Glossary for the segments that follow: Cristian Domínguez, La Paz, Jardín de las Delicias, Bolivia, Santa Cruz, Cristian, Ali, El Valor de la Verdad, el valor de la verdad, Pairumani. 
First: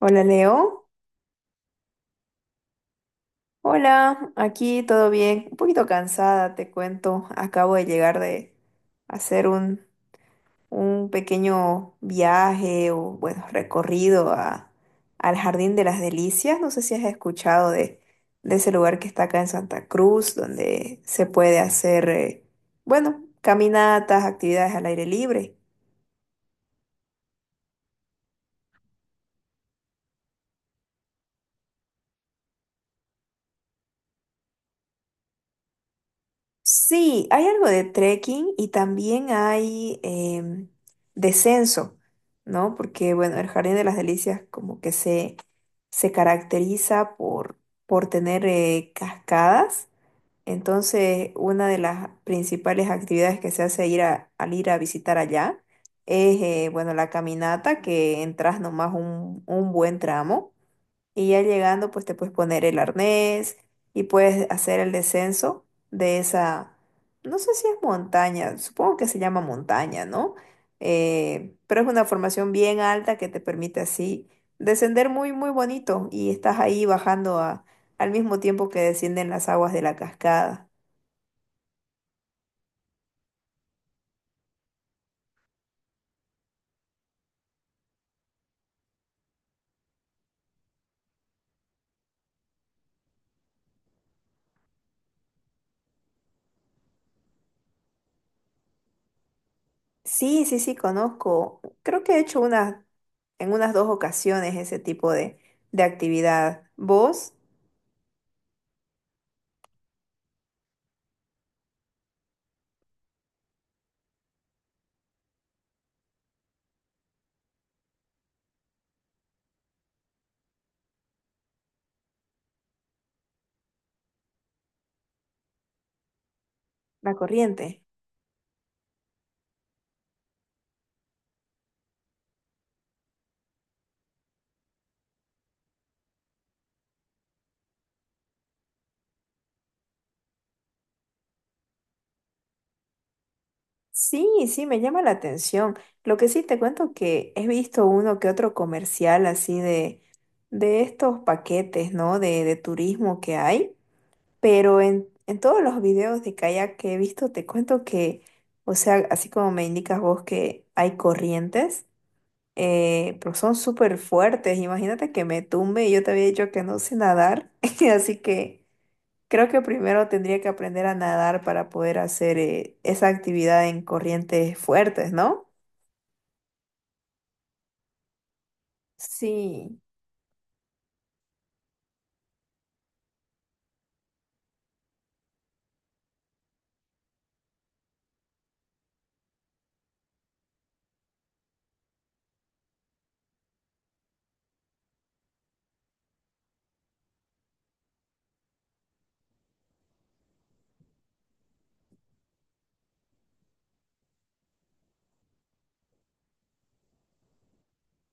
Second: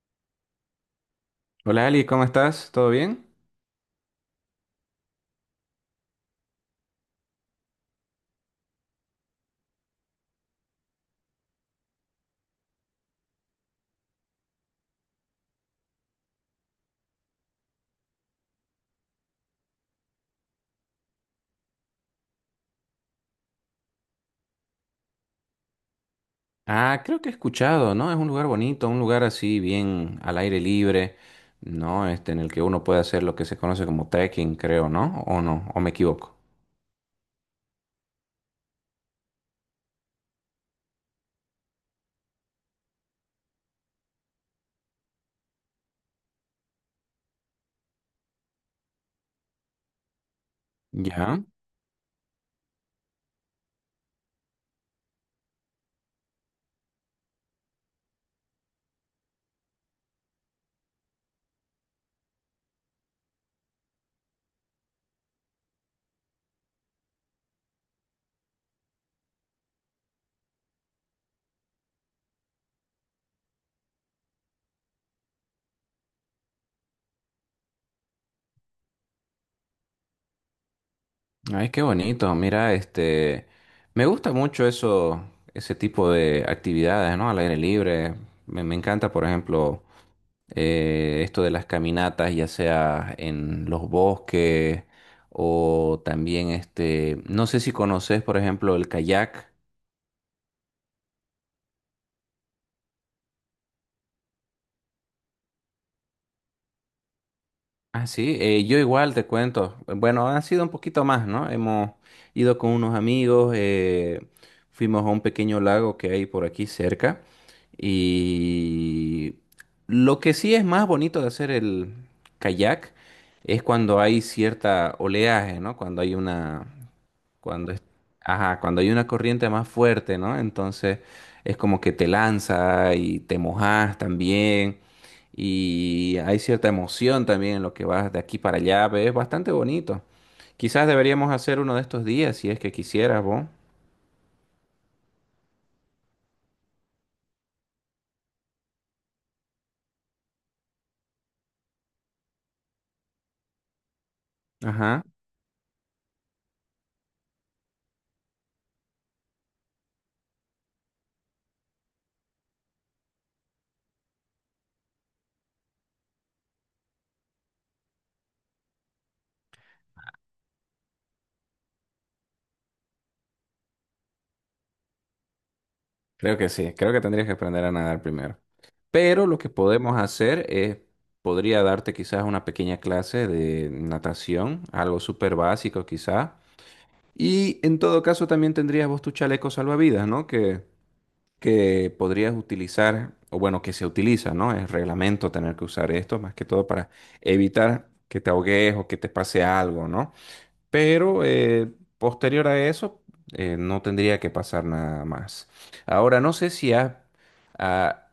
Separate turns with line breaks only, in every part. Hola Leo,
Hola Ali, ¿cómo estás? ¿Todo bien?
hola, aquí todo bien, un poquito cansada, te cuento, acabo de llegar de hacer un pequeño viaje o bueno, recorrido al Jardín de las Delicias, no sé si has escuchado de ese lugar que está acá en Santa Cruz, donde se puede hacer, bueno, caminatas, actividades al aire libre.
Ah, creo que he escuchado, ¿no? Es un lugar bonito, un lugar así bien al aire libre, ¿no? Este, en el que uno puede hacer lo que se conoce como trekking, creo, ¿no? ¿O no? ¿O me equivoco?
Sí, hay algo de trekking y también hay descenso, ¿no? Porque, bueno, el Jardín de las Delicias como que se caracteriza por tener cascadas. Entonces,
Ya.
una de las principales actividades que se hace al ir a visitar allá es, bueno, la caminata, que entras nomás un buen tramo. Y ya llegando, pues te puedes poner el arnés y puedes hacer el descenso de no sé si es montaña, supongo que se llama montaña, ¿no? Pero es una formación bien alta que te permite así descender muy, muy bonito y estás ahí al mismo tiempo que descienden las aguas de la cascada.
Ay, qué bonito. Mira, este, me gusta mucho eso, ese tipo de actividades, ¿no? Al aire libre. Me encanta, por ejemplo, esto de las caminatas, ya sea en los bosques o también este, no sé si conoces, por ejemplo, el kayak.
Sí, sí, sí, conozco. Creo que he hecho en unas dos ocasiones ese tipo de actividad. ¿Vos?
Ah, sí, yo igual te cuento. Bueno, han sido un poquito más, ¿no? Hemos ido con unos amigos, fuimos a un pequeño lago que hay por aquí cerca y lo que sí es más bonito de hacer el kayak es cuando hay cierta oleaje, ¿no? Cuando hay una.
La
Cuando
corriente.
es, ajá, cuando hay una corriente más fuerte, ¿no? Entonces es como que te lanza y te mojas también y hay cierta emoción también en lo que vas de aquí para allá, ¿ves? Es bastante bonito. Quizás deberíamos hacer uno de estos días si es que quisieras vos.
Sí, sí, me llama la atención. Lo que sí te cuento que he visto uno que otro comercial así de estos paquetes, ¿no? De turismo que hay, pero
Ajá,
en todos los videos de kayak que he visto, te cuento que, o sea, así como me indicas vos que hay corrientes, pero son súper fuertes. Imagínate que me tumbe y yo te había dicho que no sé nadar, así que... Creo que primero tendría que aprender a nadar para poder hacer esa actividad en corrientes fuertes, ¿no?
creo que sí, creo que tendrías que aprender a nadar primero. Pero lo que
Sí,
podemos hacer es, podría darte quizás una pequeña clase de natación, algo súper básico quizás. Y en todo caso también tendrías vos tu chaleco salvavidas, ¿no? Que podrías utilizar, o bueno, que se utiliza, ¿no? Es reglamento tener que usar esto, más que todo para evitar que te ahogues o que te pase algo, ¿no? Pero posterior a eso, no tendría que pasar nada más. Ahora, no sé si ah,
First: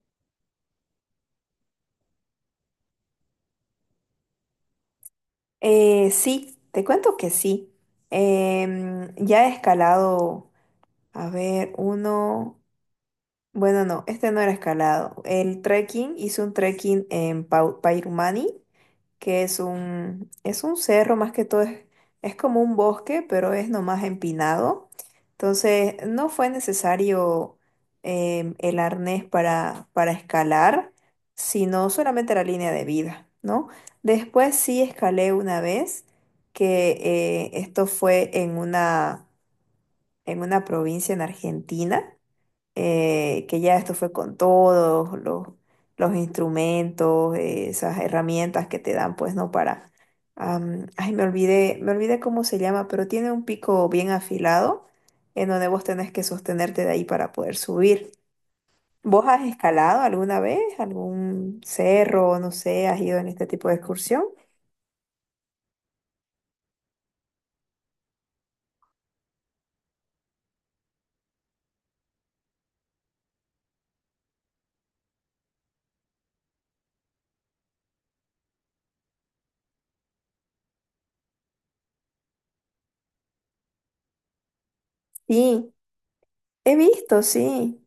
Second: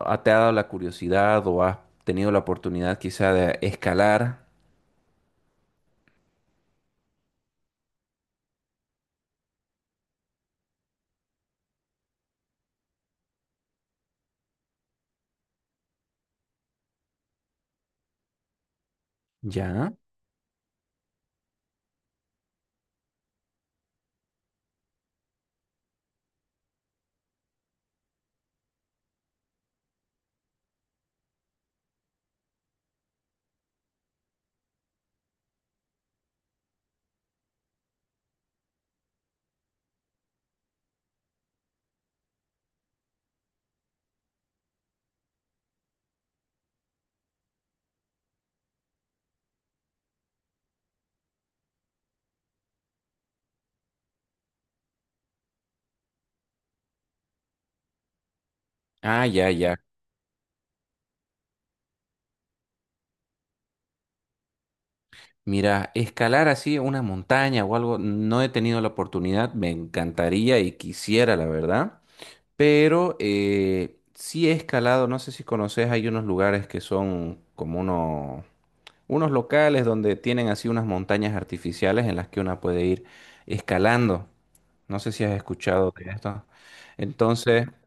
te ha dado la curiosidad o has tenido la oportunidad quizá de escalar.
sí, te cuento que sí. Ya he escalado, a ver, uno. Bueno, no, este no era escalado. El trekking, hice un trekking en Pairumani, que es
Ya.
es un cerro más que todo, es como un bosque, pero es nomás empinado. Entonces, no fue necesario el arnés para escalar, sino solamente la línea de vida, ¿no? Después sí escalé una vez, que esto fue en en una provincia en Argentina que ya esto fue con todos los instrumentos, esas herramientas que te dan, pues, ¿no? Para, me olvidé cómo se llama, pero tiene un pico bien afilado en donde vos tenés que sostenerte de ahí para poder subir. ¿Vos
Ah,
has
ya, ya.
escalado alguna vez algún cerro, no sé, has ido en este tipo de excursión?
Mira, escalar así una montaña o algo, no he tenido la oportunidad, me encantaría y quisiera, la verdad, pero sí he escalado, no sé si conoces, hay unos lugares que son como unos, unos locales donde tienen así unas montañas artificiales en las que una puede ir escalando. No sé si has
Sí,
escuchado de esto.
he visto,
Entonces,
sí.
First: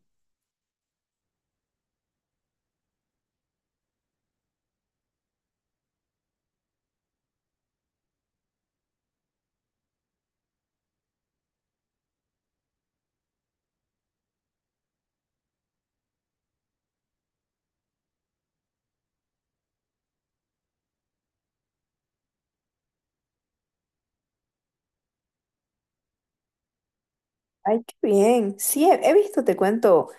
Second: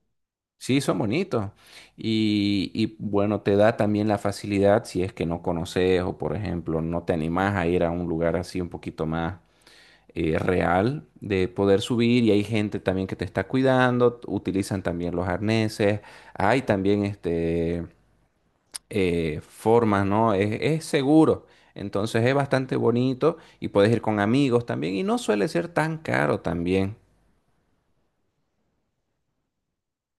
sí, son bonitos. Bueno, te da también la facilidad si es que no conoces o, por ejemplo, no te animás a ir a un lugar así un poquito más real de poder subir. Y hay gente también que te está cuidando. Utilizan también los arneses. Hay también este, formas, ¿no? Es seguro. Entonces es bastante bonito y puedes ir con amigos también. Y no suele ser tan caro también.
Ay, qué bien. Sí, he visto, te cuento,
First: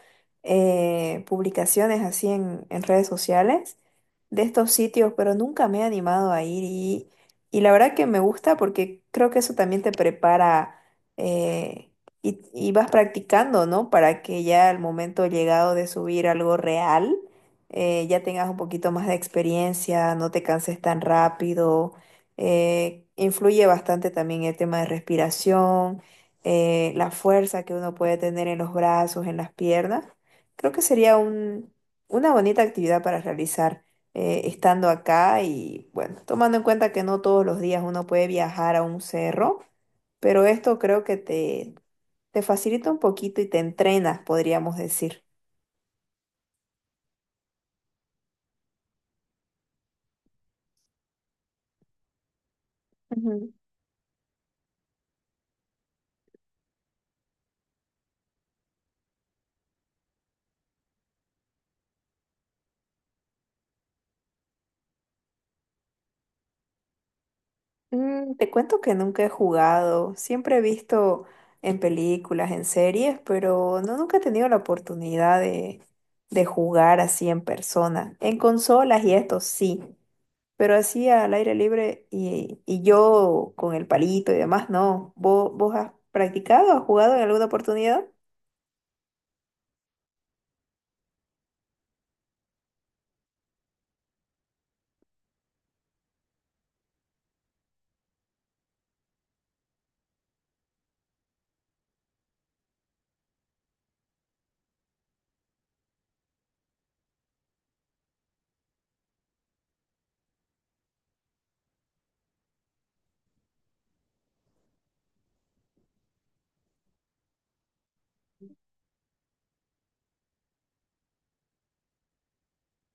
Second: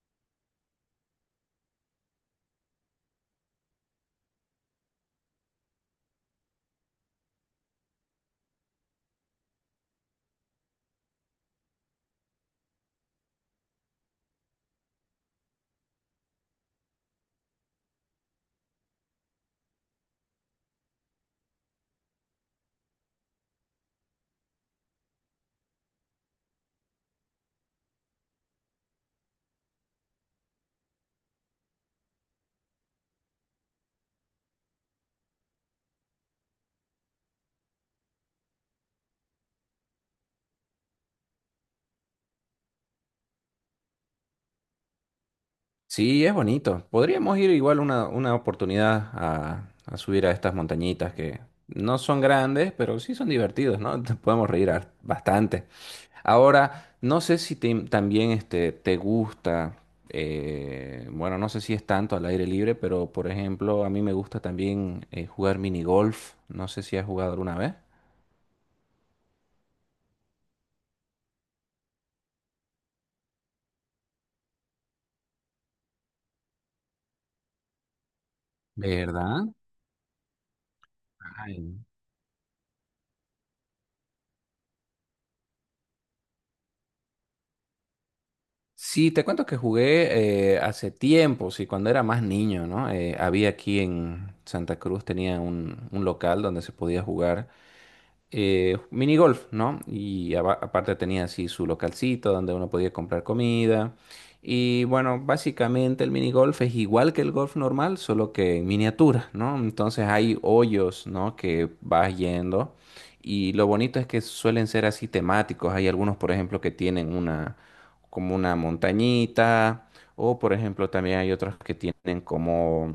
publicaciones así en redes sociales de estos sitios, pero nunca me he animado a ir y la verdad que me gusta porque creo que eso también te prepara eh, y vas practicando, ¿no? Para que ya al momento llegado de subir algo real, ya tengas un poquito más de experiencia, no te canses tan rápido. Influye bastante también el tema de respiración, la fuerza que uno puede tener en los brazos, en las piernas, creo que una bonita actividad para realizar estando acá y bueno, tomando en cuenta que no todos los días uno puede viajar a un cerro, pero esto creo que te facilita un poquito y te entrenas, podríamos decir.
Sí, es bonito. Podríamos ir igual una oportunidad a subir a estas montañitas que no son grandes, pero sí son
Ujú.
divertidos, ¿no? Te podemos reír bastante. Ahora, no sé si también este, te gusta, bueno, no sé si es tanto al aire libre, pero por ejemplo, a mí me gusta también jugar mini golf. No sé si has jugado alguna vez.
Mm, te cuento que nunca he jugado, siempre he visto en películas, en series, pero no, nunca he tenido la oportunidad de jugar así en persona. En consolas y esto
¿Verdad?
sí, pero así al aire
Ay.
libre y yo con el palito y demás, no. Vos has practicado, has jugado en alguna oportunidad?
Sí, te cuento que jugué hace tiempo, sí, cuando era más niño, ¿no? Había aquí en Santa Cruz, tenía un local donde se podía jugar minigolf, ¿no? Y aparte tenía así su localcito donde uno podía comprar comida. Y bueno, básicamente el minigolf es igual que el golf normal, solo que en miniatura, ¿no? Entonces hay hoyos, ¿no? Que vas yendo. Y lo bonito es que suelen ser así temáticos. Hay algunos, por ejemplo, que tienen una, como una montañita. O, por ejemplo, también hay otros que tienen como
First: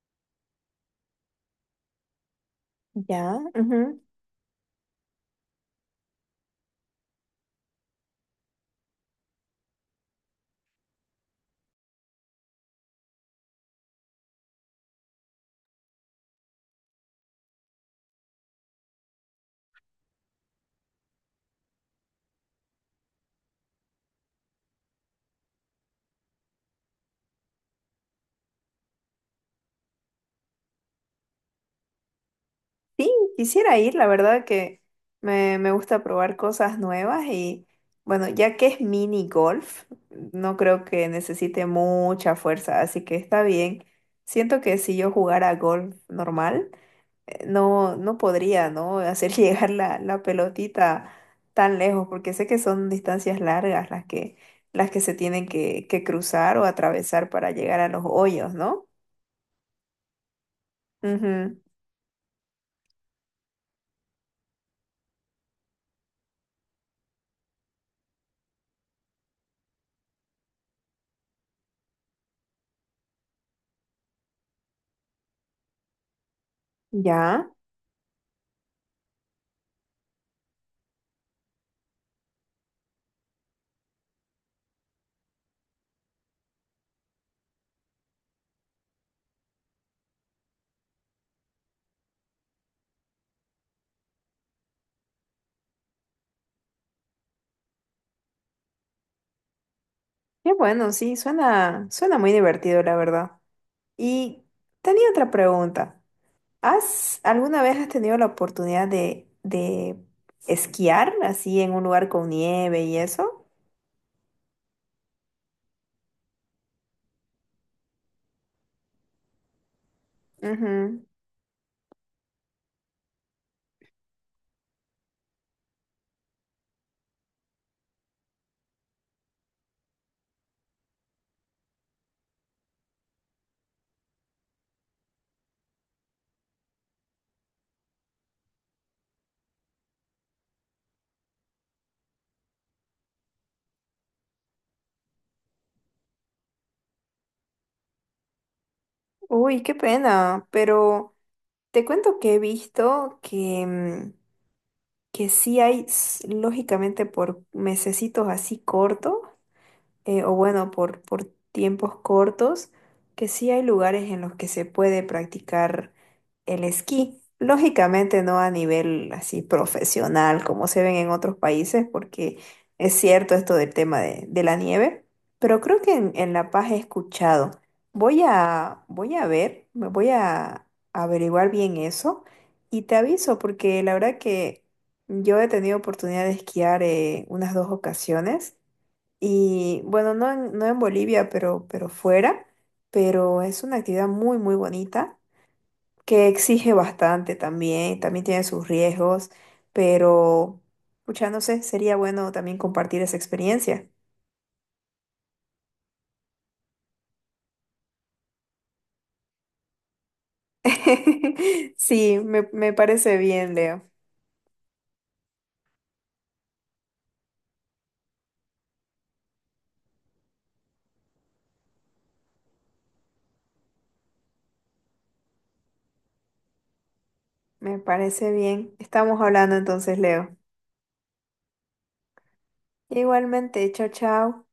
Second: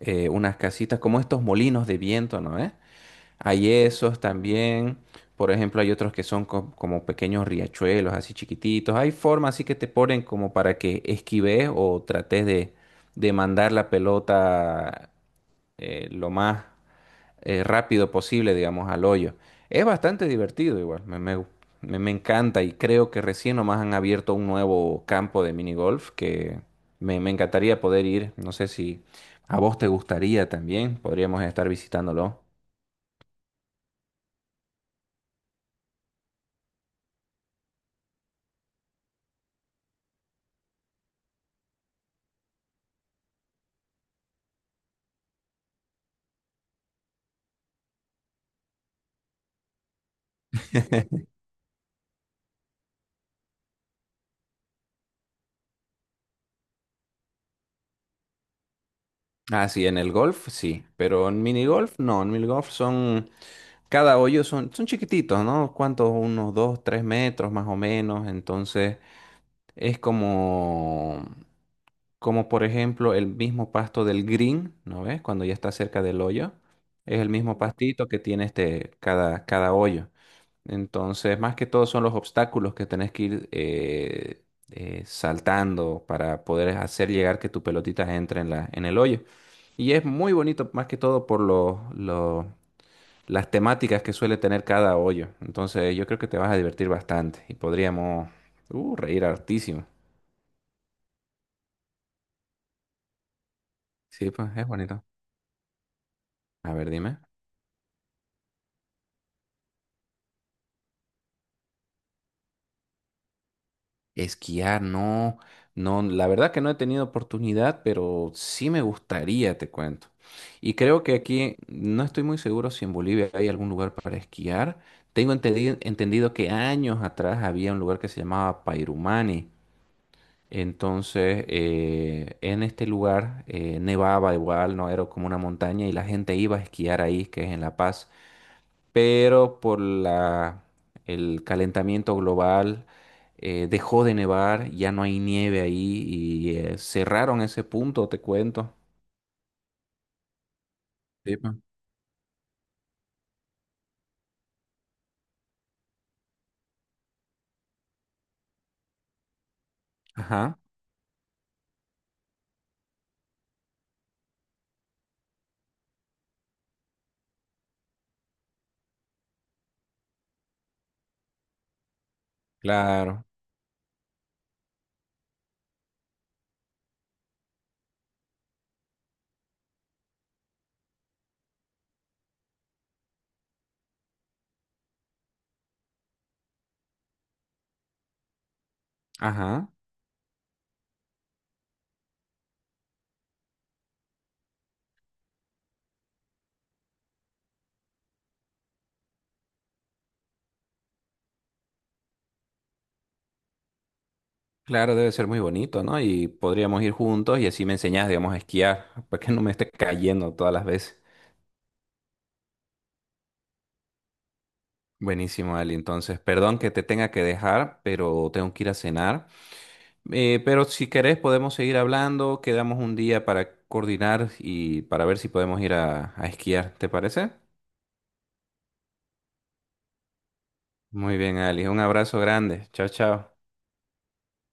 unas casitas, como estos molinos de viento, ¿no? ¿Eh?
Ya.
Hay esos también. Por ejemplo, hay otros que son como pequeños riachuelos, así chiquititos. Hay formas así que te ponen como para que esquives o trates de mandar la pelota lo más rápido posible, digamos, al hoyo. Es bastante divertido igual, me encanta y creo que recién nomás han abierto un nuevo campo de minigolf que me encantaría poder ir. No sé si a vos te gustaría también, podríamos estar visitándolo.
Sí, quisiera ir, la verdad que me gusta probar cosas nuevas y bueno, ya que es mini golf, no creo que necesite mucha fuerza, así que está bien. Siento que si yo jugara golf normal, no, no podría, ¿no? Hacer llegar la pelotita tan lejos, porque sé que son distancias largas las que se tienen que cruzar o atravesar para llegar a los hoyos, ¿no?
Ah, sí, en el golf sí, pero en
Ujú.
minigolf no, en minigolf son, cada hoyo son, son chiquititos, ¿no? ¿Cuántos? Unos dos, tres metros más o menos, entonces es como, como por ejemplo el mismo pasto del green, ¿no ves? Cuando ya está cerca del hoyo, es el
Ya.
mismo pastito que tiene este, cada, cada hoyo. Entonces, más que todo son los obstáculos que tenés que ir saltando para poder hacer llegar que tu pelotita entre en la, en el hoyo. Y es muy bonito, más que todo por los, las temáticas que suele tener cada hoyo. Entonces, yo creo que te vas a divertir bastante y podríamos reír hartísimo.
Qué bueno, sí, suena, suena muy divertido, la verdad.
Sí,
Y
pues es bonito.
tenía otra pregunta.
A ver,
¿Has
dime.
alguna vez has tenido la oportunidad de esquiar así en un lugar con nieve y eso?
Esquiar, no, no, la verdad que no he tenido oportunidad, pero sí me gustaría, te cuento. Y
Ujú.
creo que aquí, no estoy muy seguro si en Bolivia hay algún lugar para esquiar. Tengo entendido que años atrás había un lugar que se llamaba Pairumani. Entonces, en este lugar nevaba igual, no era como una montaña y la gente iba a esquiar ahí, que es en La Paz, pero por la, el calentamiento global dejó de nevar, ya no hay nieve ahí y cerraron ese punto, te cuento.
Uy, qué pena, pero
Sí, pa.
te cuento que he visto que, mm, que sí hay, s- lógicamente, por mesecitos así cortos, o
Ajá,
bueno, por tiempos cortos, que sí hay lugares en los que se puede practicar el esquí. Lógicamente no a nivel así profesional como se ven en otros países, porque es
claro,
cierto esto del tema de la nieve, pero creo que en La Paz he escuchado. Voy a ver, me voy a averiguar bien eso y te aviso, porque la verdad que yo he tenido oportunidad de esquiar, unas dos ocasiones.
ajá,
Y bueno, no en Bolivia, pero fuera, pero es una actividad muy, muy bonita que exige bastante también, también tiene sus riesgos, pero, pucha, no sé, sería bueno también compartir esa experiencia.
claro, debe ser muy bonito, ¿no? Y podríamos ir juntos y así me enseñás, digamos, a esquiar, para que no me esté cayendo todas las veces.
Sí, me parece bien, Leo,
Buenísimo, Ali. Entonces, perdón que te tenga que dejar, pero tengo que ir a cenar. Pero si querés podemos seguir hablando, quedamos un día para coordinar y para ver si podemos ir a esquiar, ¿te parece?
me parece bien. Estamos hablando entonces, Leo.
Muy bien, Ali, un abrazo grande. Chao, chao.
Igualmente, chao, chao.